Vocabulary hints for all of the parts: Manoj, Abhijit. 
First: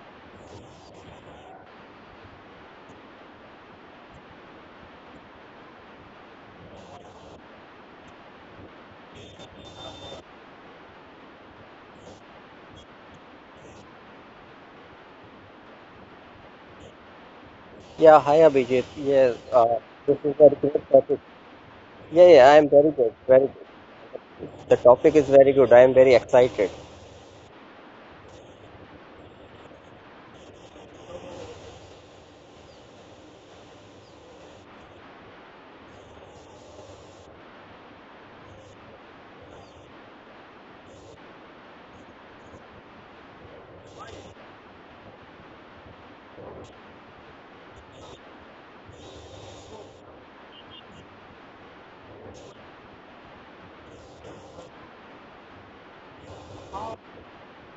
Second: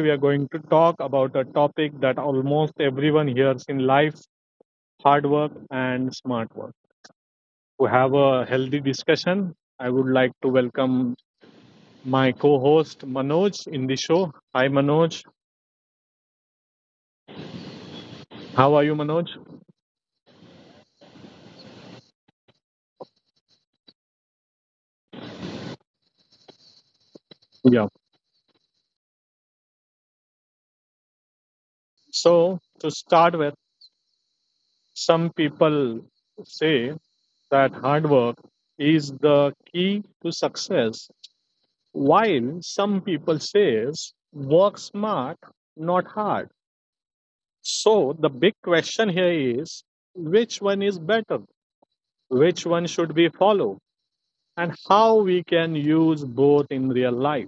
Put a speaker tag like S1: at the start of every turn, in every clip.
S1: we are going to talk about a topic that almost everyone hears in life, hard work and smart work. To have a healthy discussion, I would like to welcome my co host, Manoj, in the show. Hi, Manoj.
S2: Yeah, hi
S1: How
S2: Abhijit.
S1: are you, Manoj?
S2: Yes, this is a great topic. Yeah, yeah, I am very good. Very good. The topic is very good. I am very excited.
S1: Yeah. So, to start with, some people say that hard work is the key to success, while some people says work smart, not hard. So the big question here is, which one is better, which one should we follow, and how we can use both in real life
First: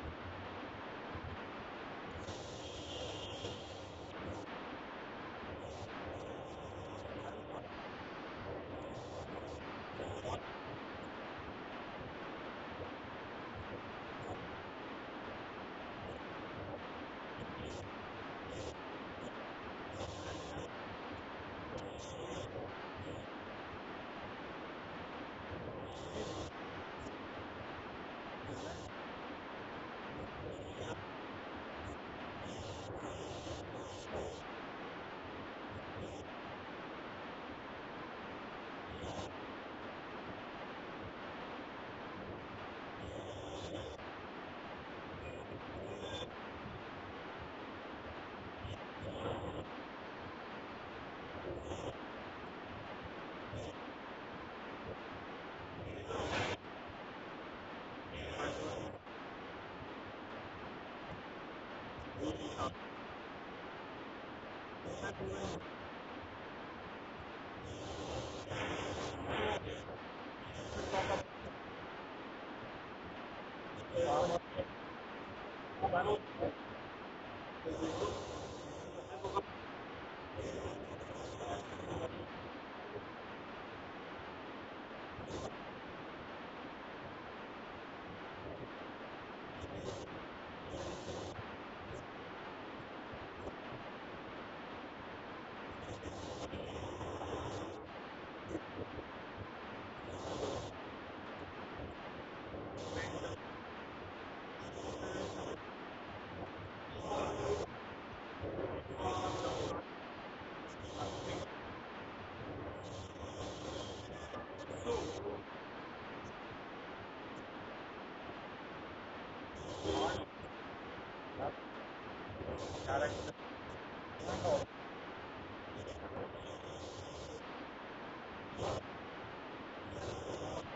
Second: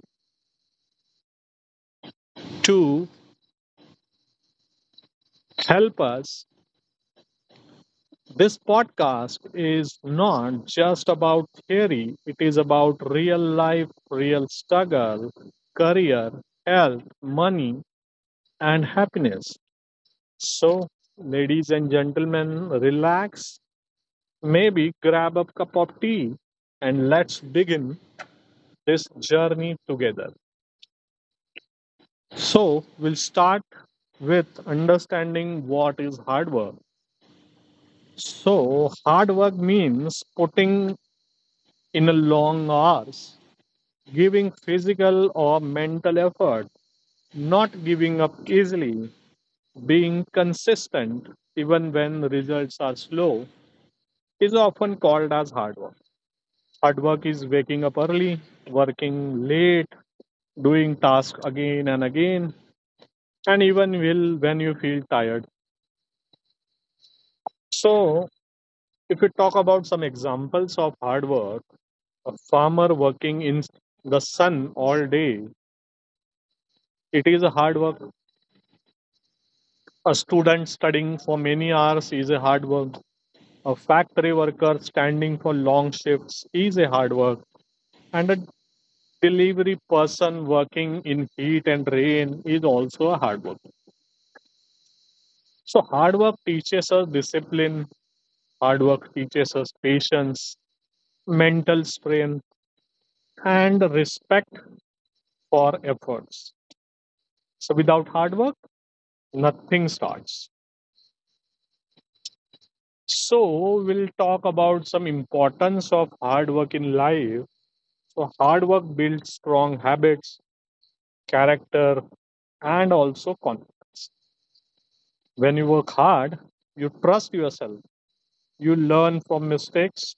S1: to help us. This podcast is not just about theory, it is about real life, real struggle, career, health, money, and happiness. So, ladies and gentlemen, relax, maybe grab a cup of tea, and let's begin this journey together. So, we'll start with understanding what is hard work. So, hard work means putting in a long hours, giving physical or mental effort, not giving up easily, being consistent even when results are slow, is often called as hard work. Hard work is waking up early, working late, doing tasks again and again, and even will when you feel tired. So, if we talk about some examples of hard work, a farmer working in the sun all day, it is a hard work. A student studying for many hours is a hard work. A factory worker standing for long shifts is a hard work. And a delivery person working in heat and rain is also a hard work. So hard work teaches us discipline, hard work teaches us patience, mental strength, and respect for efforts. So without hard work, nothing starts. So we'll talk about some importance of hard work in life. So hard work builds strong habits, character, and also confidence. When you work hard, you trust yourself, you learn from mistakes,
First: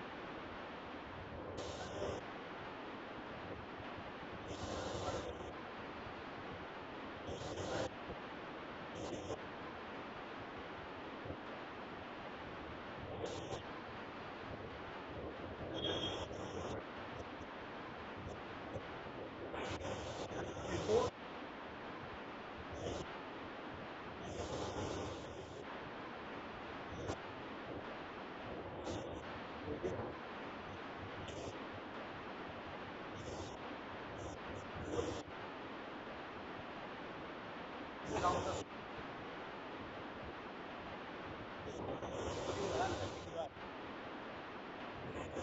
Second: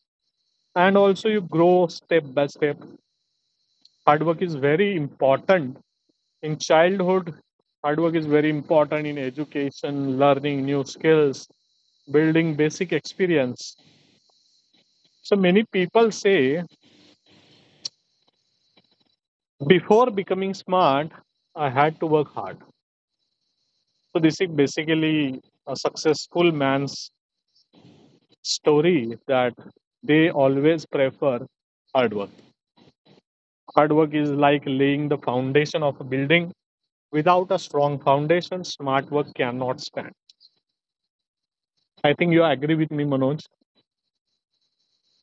S1: and also you grow step by step. Hard work is very important in childhood. Hard work is very important in education, learning new skills, building basic experience. So many people say, before becoming smart, I had to work hard. So this is basically a successful man's story, that they always prefer hard work. Hard work is like laying the foundation of a building. Without a strong foundation, smart work cannot stand. I think you agree with me, Manoj.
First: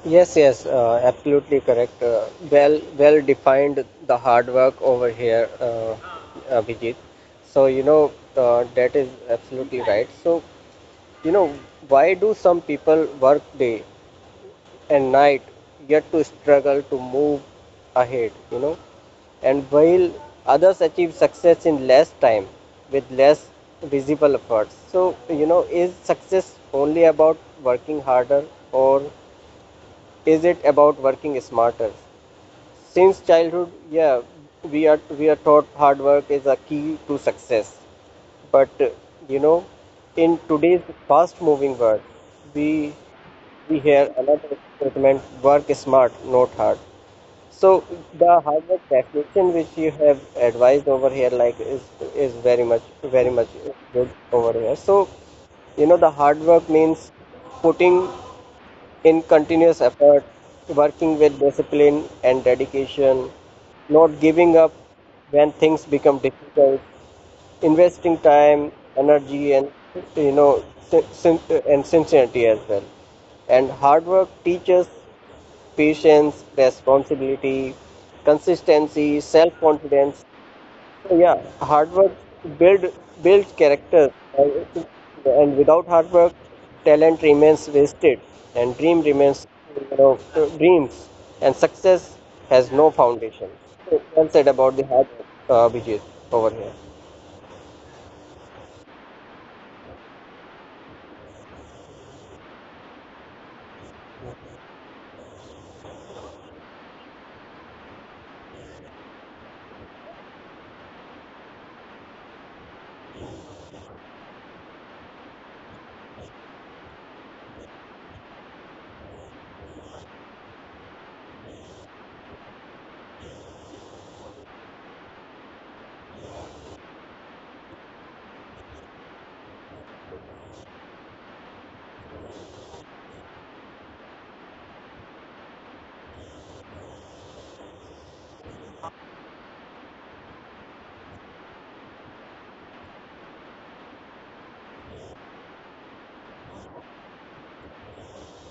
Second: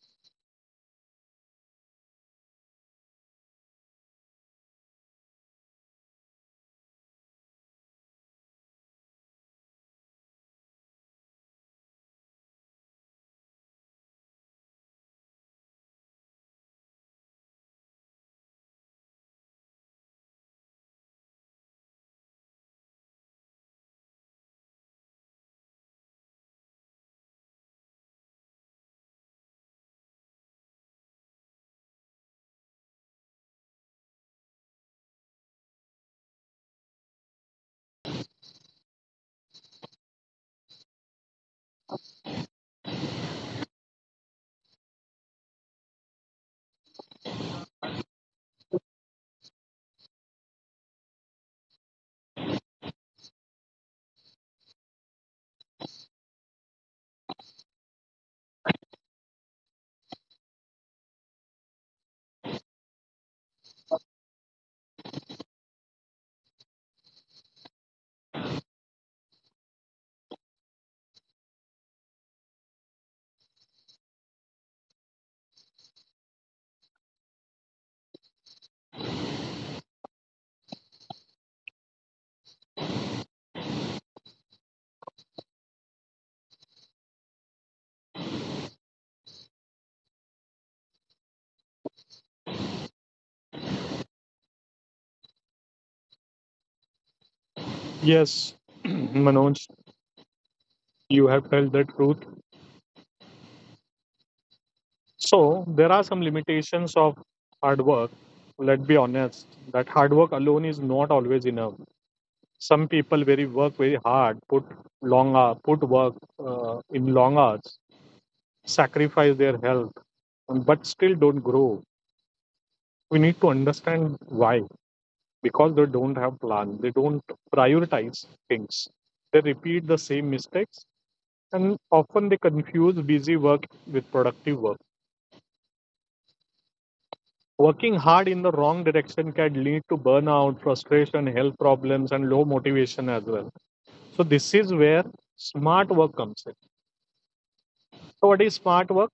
S2: Yes, Absolutely correct. Well defined the hard work over here, Abhijit. So you know, that is absolutely right. So you know, why do some people work day and night yet to struggle to move ahead, you know, and while others achieve success in less time with less visible efforts? So you know, is success only about working harder, or is it about working smarter? Since childhood, yeah, we are taught hard work is a key to success. But you know, in today's fast moving world, we we hear another statement: work smart, not hard. So the hard work definition which you have advised over here, like, is very much, very much good over here. So you know, the hard work means putting in continuous effort, working with discipline and dedication, not giving up when things become difficult, investing time, energy, and, you know, and sincerity as well. And hard work teaches patience, responsibility, consistency, self-confidence. So yeah, hard work build builds character, and, and without hard work, talent remains wasted, and dream remains you know dreams, and success has no foundation. So, well said about the hard work, Abhijit, over here.
S1: Yes, Manoj, you have told the truth. So there are some limitations of hard work. Let's be honest that hard work alone is not always enough. Some people very work very hard, put long hour, put work in long hours, sacrifice their health, but still don't grow. We need to understand why. Because they don't have plan, they don't prioritize things, they repeat the same mistakes, and often they confuse busy work with productive work. Working hard in the wrong direction can lead to burnout, frustration, health problems, and low motivation as well. So this is where smart work comes in. So what is smart work?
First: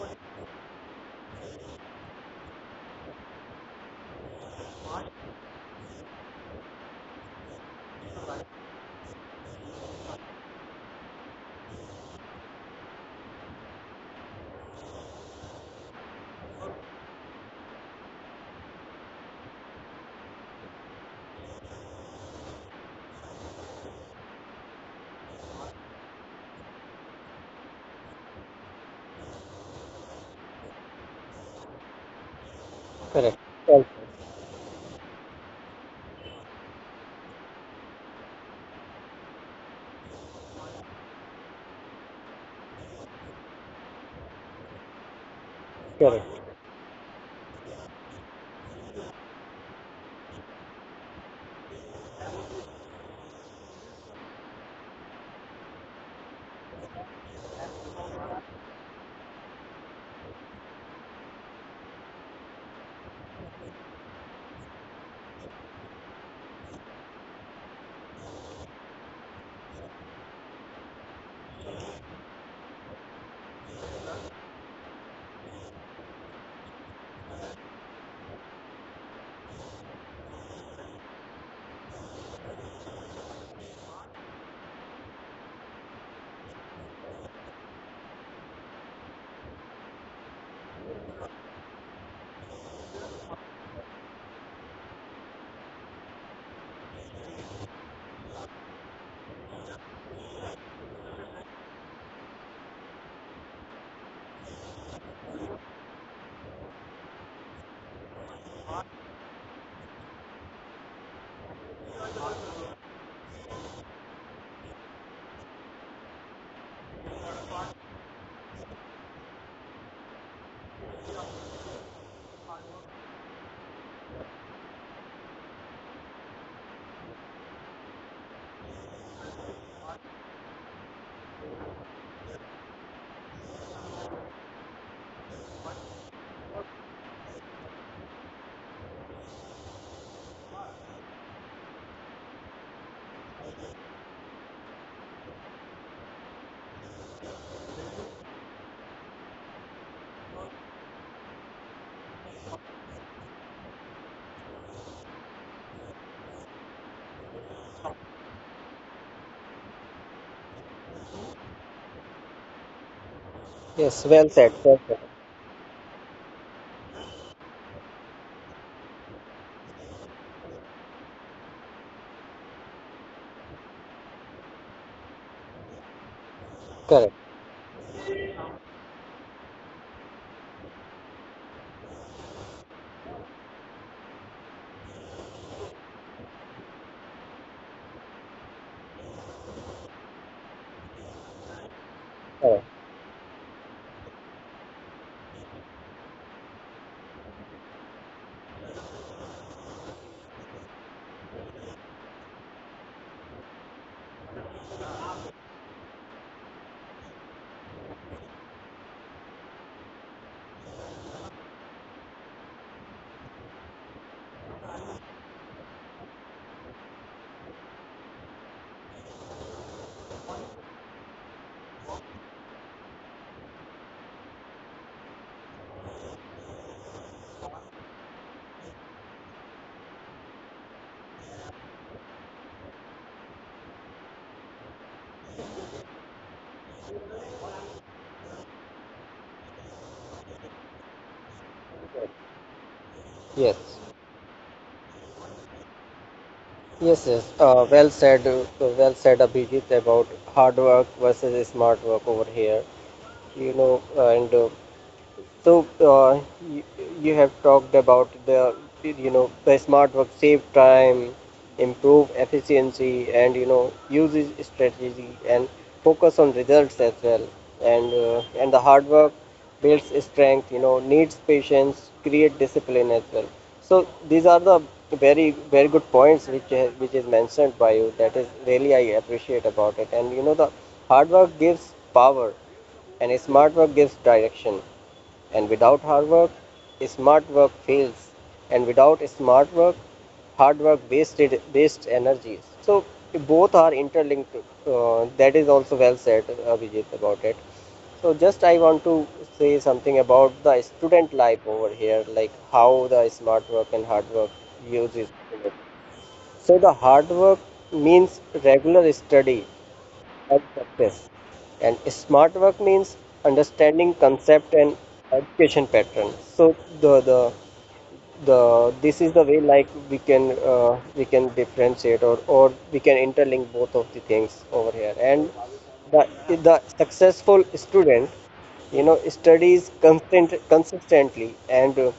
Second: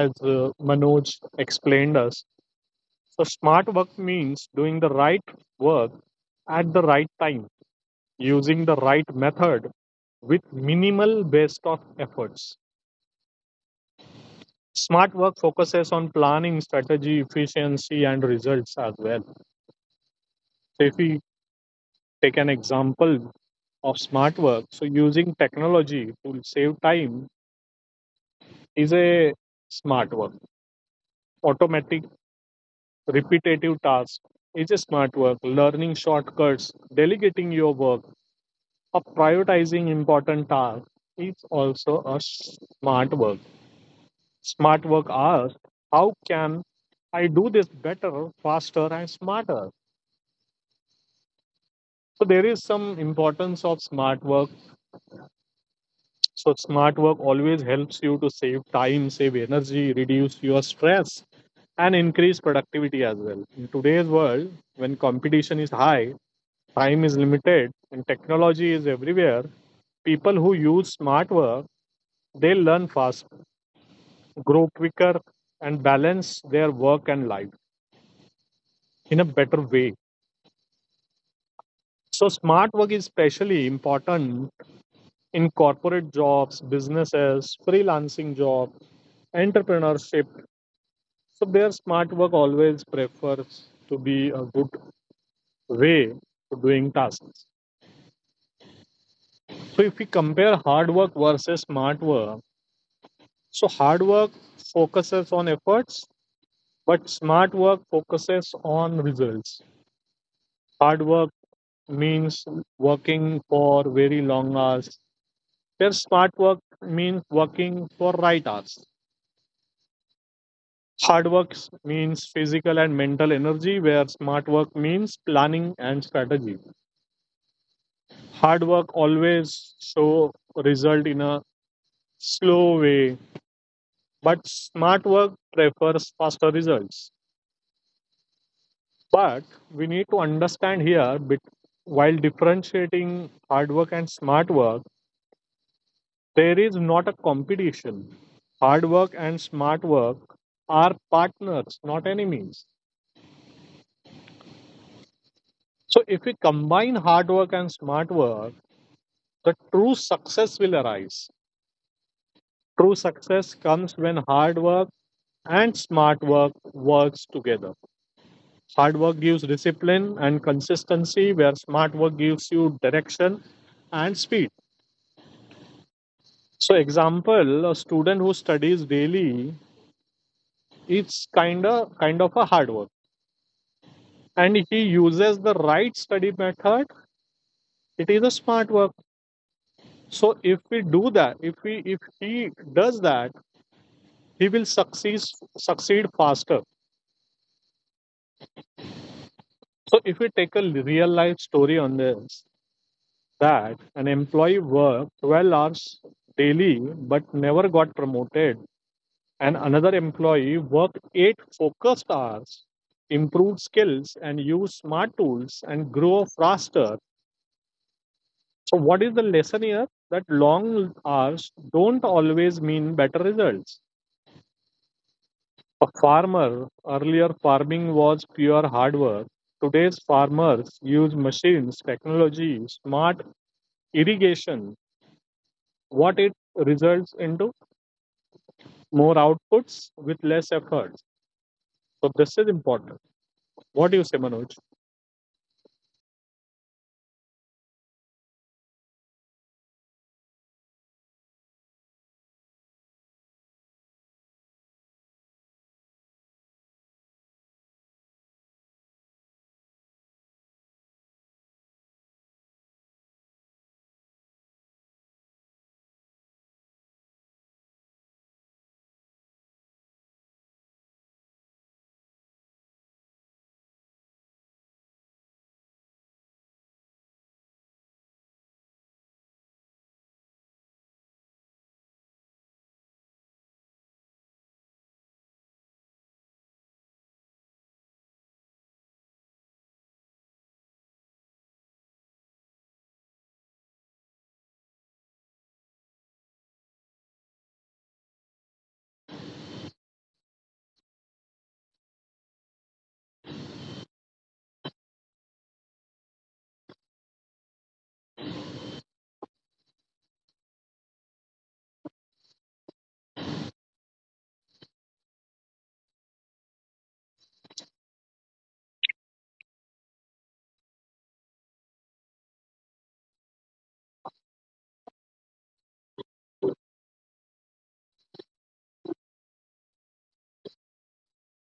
S1: As Manoj explained us, so smart work means doing the right work at the right time, using the right method, with minimal best of efforts. Smart work focuses on planning, strategy, efficiency, and results as well. So, if we take an example of smart work, so using technology to save time is a smart work. Automatic,
S2: Correct.
S1: repetitive tasks is a smart work. Learning shortcuts, delegating your work, or prioritizing important tasks is also a smart work. Smart work asks, how
S2: Correct.
S1: can I do this better, faster, and smarter? So there is some importance of smart work. So smart work always helps you to save time, save energy, reduce your stress, and increase productivity as well. In today's world, when competition is high, time is limited, and technology is everywhere, people who use smart work, they learn fast, grow quicker, and balance their work and life in a better way. So, smart work is especially important in corporate jobs, businesses, freelancing job, entrepreneurship. So, their smart work always prefers to be a good way to doing tasks. So, if we compare hard work versus smart work, so hard work focuses on efforts, but smart work focuses on results. Hard work means working for very long hours, their smart work means working for right hours. Hard work means physical and mental energy, where smart work means planning and strategy. Hard work always show result in a slow way, but smart work prefers faster results. But we need to understand here, while differentiating hard work and smart work, there is not a competition. Hard work and smart work are partners, not enemies. So, if we combine hard work and smart work, the true success will arise. True success comes
S2: Yes,
S1: when
S2: well said.
S1: hard
S2: Well
S1: work
S2: said.
S1: and smart work works together. Hard work gives discipline and consistency, where smart work gives you direction and speed. So,
S2: Correct.
S1: example, a student who studies daily, it's kind of a hard work, and if he uses the right study method, it is a smart work. So, if we do that, if
S2: Correct.
S1: he does that, he will succeed faster. So if we take a real life story on this, that an employee worked 12 hours daily but never got promoted, and another employee worked 8 focused hours, improved skills, and used smart tools and grew faster. So what is the lesson here? That long hours don't always mean better results. A farmer, earlier farming was pure hard work. Today's farmers use machines, technology, smart irrigation. What it results into, more outputs with less efforts. So this is important.
S2: Yes.
S1: What do you say, Manoj?
S2: Yes, yes. Well said. Well said, Abhijit, about hard work versus smart work over here. You know, and So uh, you, you have talked about the you know the smart work save time, improve efficiency, and you know, uses strategy and focus on results as well. And the hard work builds strength. You know, needs patience, create discipline as well. So these are the very very good points which is mentioned by you. That is really I appreciate about it. And you know, the hard work gives power, and smart work gives direction, and without hard work, smart work fails. And without smart work, hard work waste energies. So both are interlinked. That is also well said, Abhijit, about it. So just I want to say something about the student life over here, like how the smart work and hard work uses it. So the hard work means regular study and success. And smart work means understanding concept and education pattern. So the the the this is the way like we can, we can differentiate or we can interlink both of the things over here. And the the successful student, you know, studies constant consistently and,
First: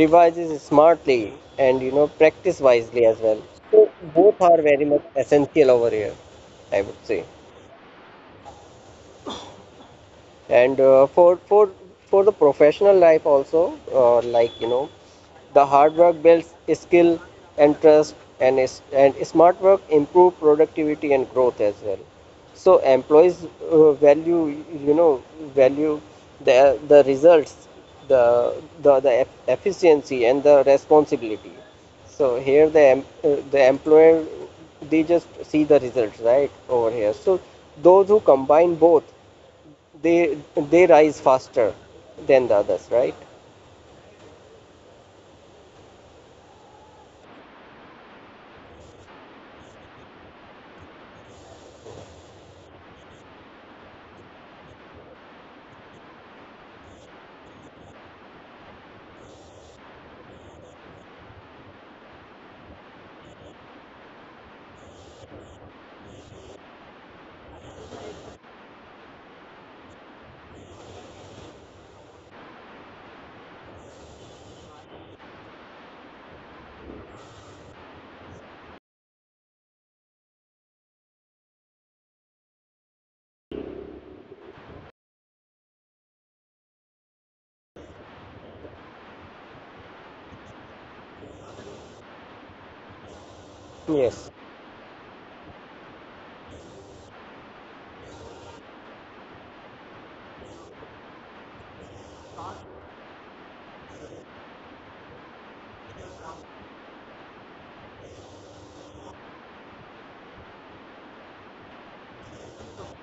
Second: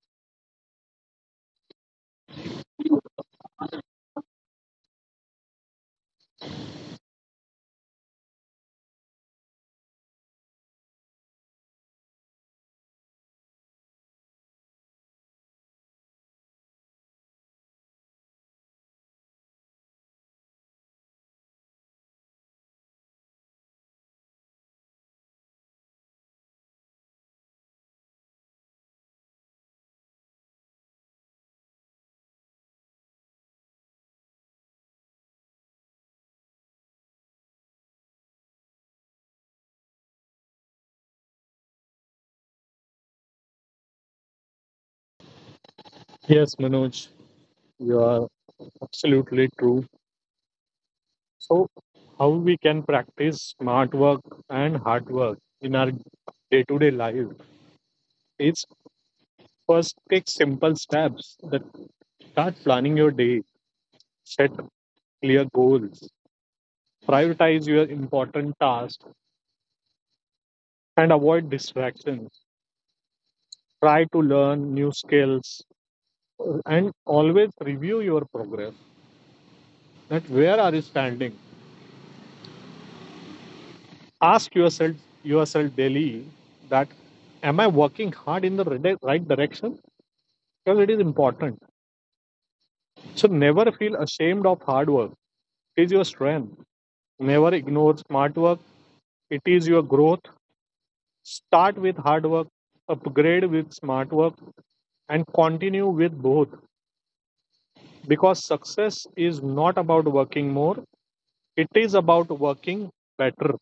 S2: revises smartly, and you know, practice wisely as well. So both are very much essential over here, I would say. And for the professional life also, like you know, the hard work builds skill and trust, and smart work improve productivity and growth as well. So employees, value, you know value the results, the the efficiency and the responsibility. So here the the employer, they just see the results, right, over here. So those who combine both, they they rise faster than the others, right?
S1: Yes, Manoj, you are absolutely true. So how we can practice smart work and hard work in our day-to-day life is, first take simple steps, that start planning your day, set clear goals, prioritize your important tasks, and avoid distractions. Try to learn new skills and always review your progress. That where are you standing? Ask yourself daily that, am I working hard in the right direction? Because it is important. So never feel ashamed of
S2: Yes,
S1: hard work. It is your strength. Never ignore smart work. It is your growth. Start with hard work, upgrade with smart work, and continue with both, because success is not about working more, it is about working better.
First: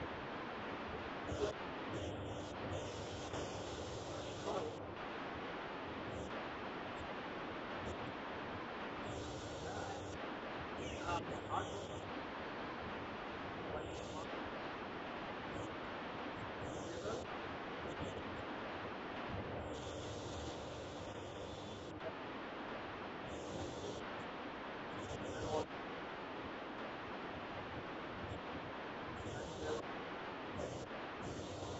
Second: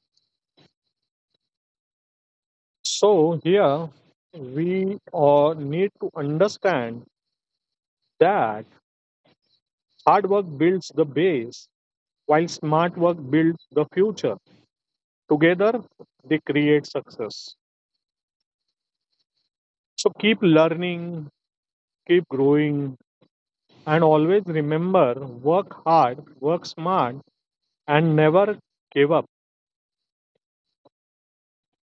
S1: So here we need to understand that hard work builds the base, while smart work builds the future. Together they create success. So keep learning, keep growing, and always remember, work hard, work smart, and never give up.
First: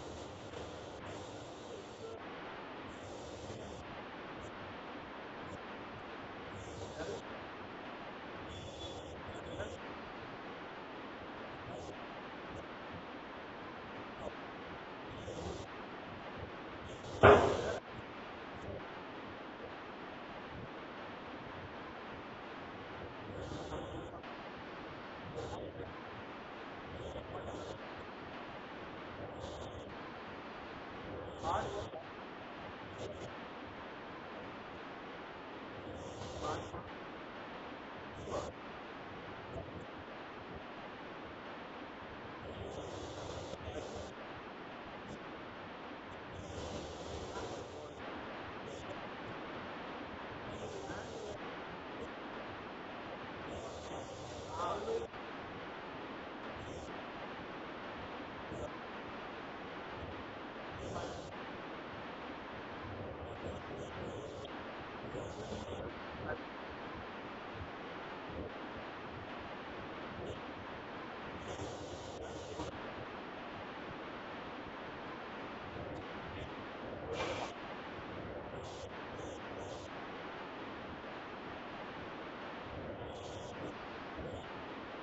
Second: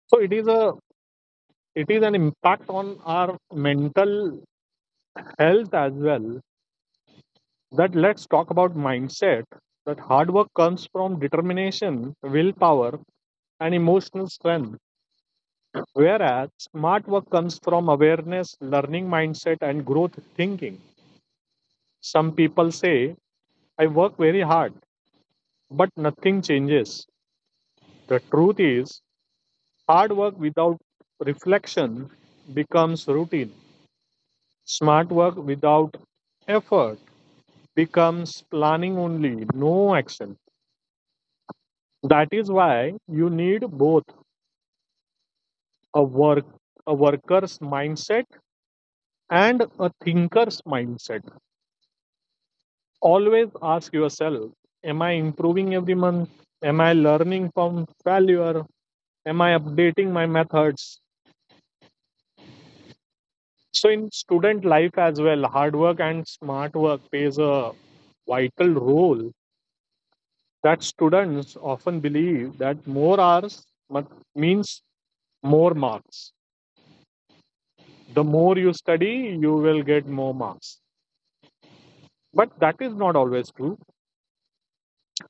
S1: So it is a, it is an impact on our mental health as well. That, let's talk about mindset. That hard work comes from determination, willpower, and emotional strength, whereas smart work comes from awareness, learning mindset, and growth thinking. Some people say, I work very hard but nothing changes. The truth is, hard work without reflection becomes routine. Smart work without effort becomes planning only, no action. That is why you need both, a work, a worker's mindset and a thinker's mindset. Always ask yourself, am I improving every month? Am I learning from failure? Am I updating my methods? So in student life as well, hard work and smart work plays a vital role. That students often believe that more hours means more marks. The more you study, you will get more marks. But that is not always true.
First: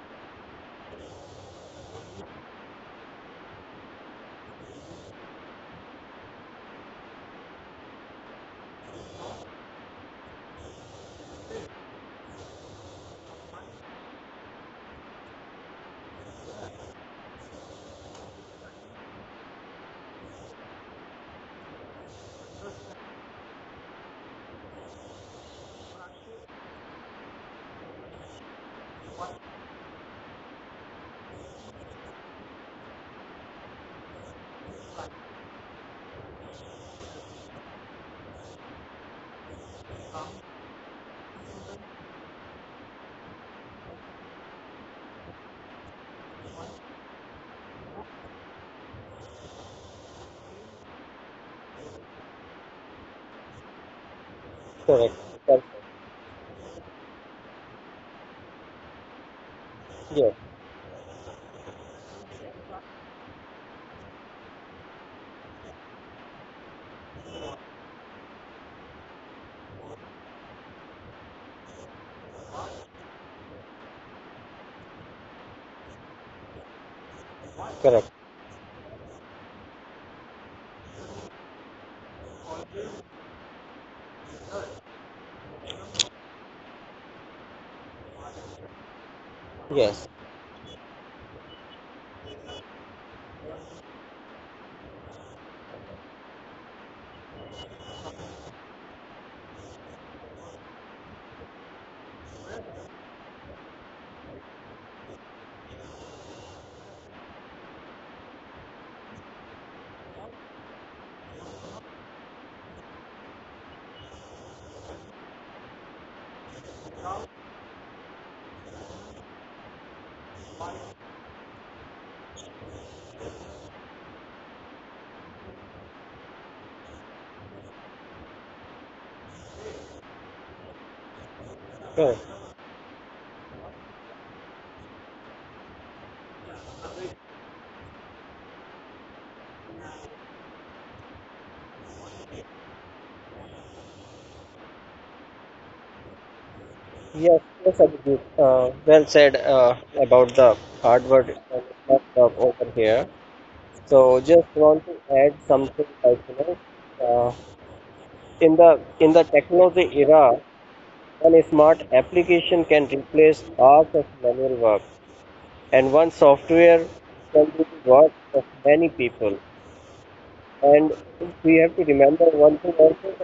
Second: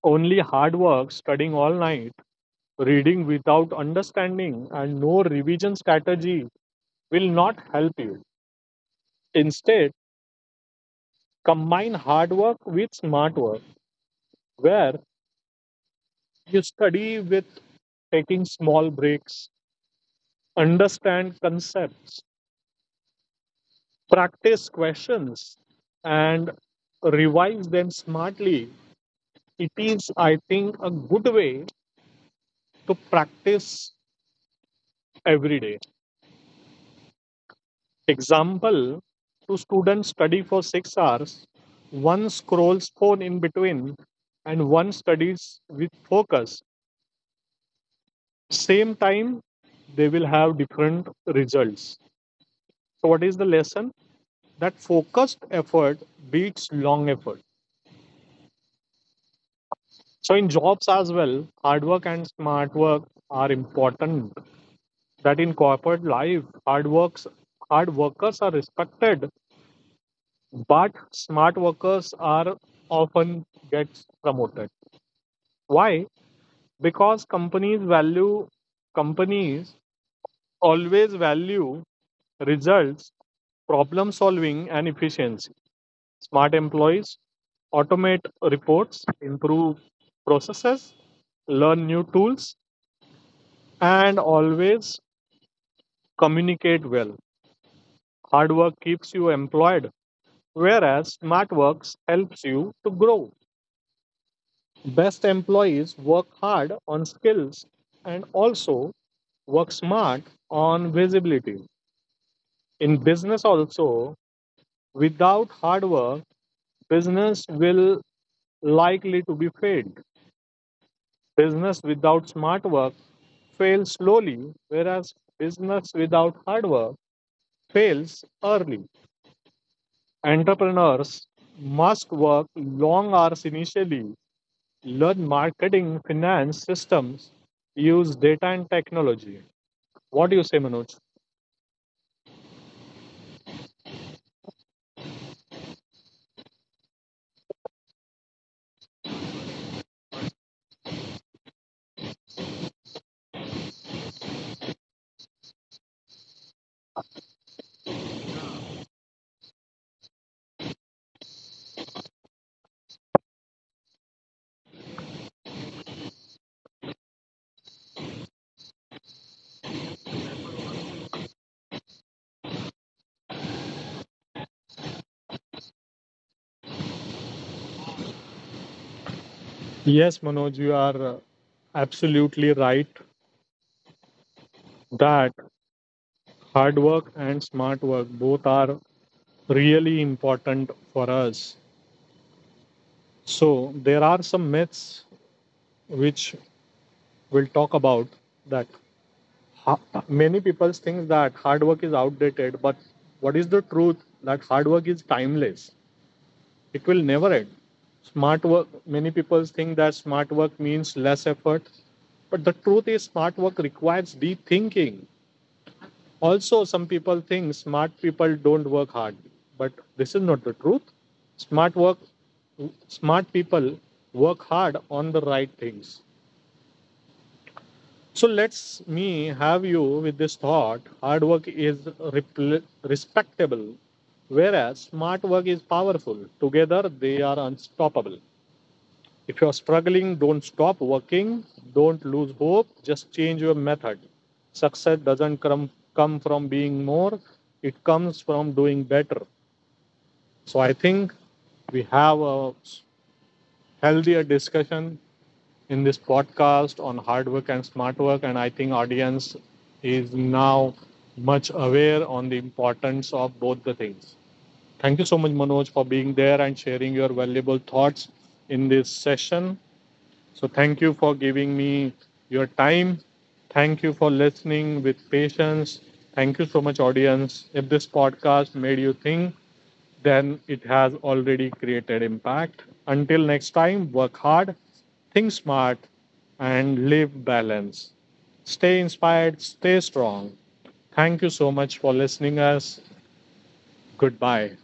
S1: Only hard work, studying all night, reading without understanding, and no revision strategy will not help you. Instead, combine hard work with smart work, where you study with taking small breaks, understand concepts, practice questions, and revise them smartly. It is, I think, a good way to practice every day. Example, two students study for 6 hours, one scrolls phone in between, and one studies with focus. Same time, they will have different results. So, what is the lesson? That
S2: correct.
S1: focused
S2: Cor-
S1: effort beats long effort. So, in
S2: Yeah,
S1: jobs as well, hard work and smart work are important. That in corporate life, hard workers are respected, but smart workers are often gets promoted. Why? Because
S2: correct.
S1: companies always value results, problem solving, and efficiency. Smart employees automate reports, improve
S2: Yes,
S1: processes, learn new tools, and always communicate well. Hard work keeps you employed, whereas smart works helps you to grow. Best employees work hard on skills and also work smart on visibility. In business also, without hard work, business will likely to be failed. Business without smart work fails slowly, whereas business without hard work fails early. Entrepreneurs must work
S2: correct.
S1: long hours initially, learn marketing, finance systems, use data and technology. What do you say, Manoj?
S2: Yes, yes, Abhijit. Well said about the hardware, uh, laptop over here. So, just want to add something like, you know, uh, in the technology era, one smart application can replace hours of manual work, and one software can do the work of many people. And we have to remember one thing also
S1: Yes, Manoj, you are absolutely right that hard work and smart work both are really important for us. So, there are some myths which we'll talk about. That many people think that hard work is outdated, but what is the truth? That hard work is timeless. It will never end. Smart work, many people think that smart work means less effort, but the truth is, smart work requires deep thinking. Also some people think smart people don't work hard, but this is not the truth. Smart work, smart people work hard on the right things. So let's, me have you with this thought, hard work is repl- respectable, whereas smart work is powerful. Together they are unstoppable. If you're struggling, don't stop working. Don't lose hope. Just change your method. Success doesn't come from being more, it comes from doing better. So I think we have a healthier discussion in this podcast on hard work and smart work. And I think audience is now much aware on the importance of both the things. Thank you so much, Manoj, for being there and sharing your valuable thoughts in this session. So thank you for giving me your time. Thank you for listening with patience. Thank you so much, audience. If this podcast made you think, then it has already created impact. Until next time, work hard, think smart, and live balance. Stay inspired, stay strong. Thank you so much for listening us. Goodbye.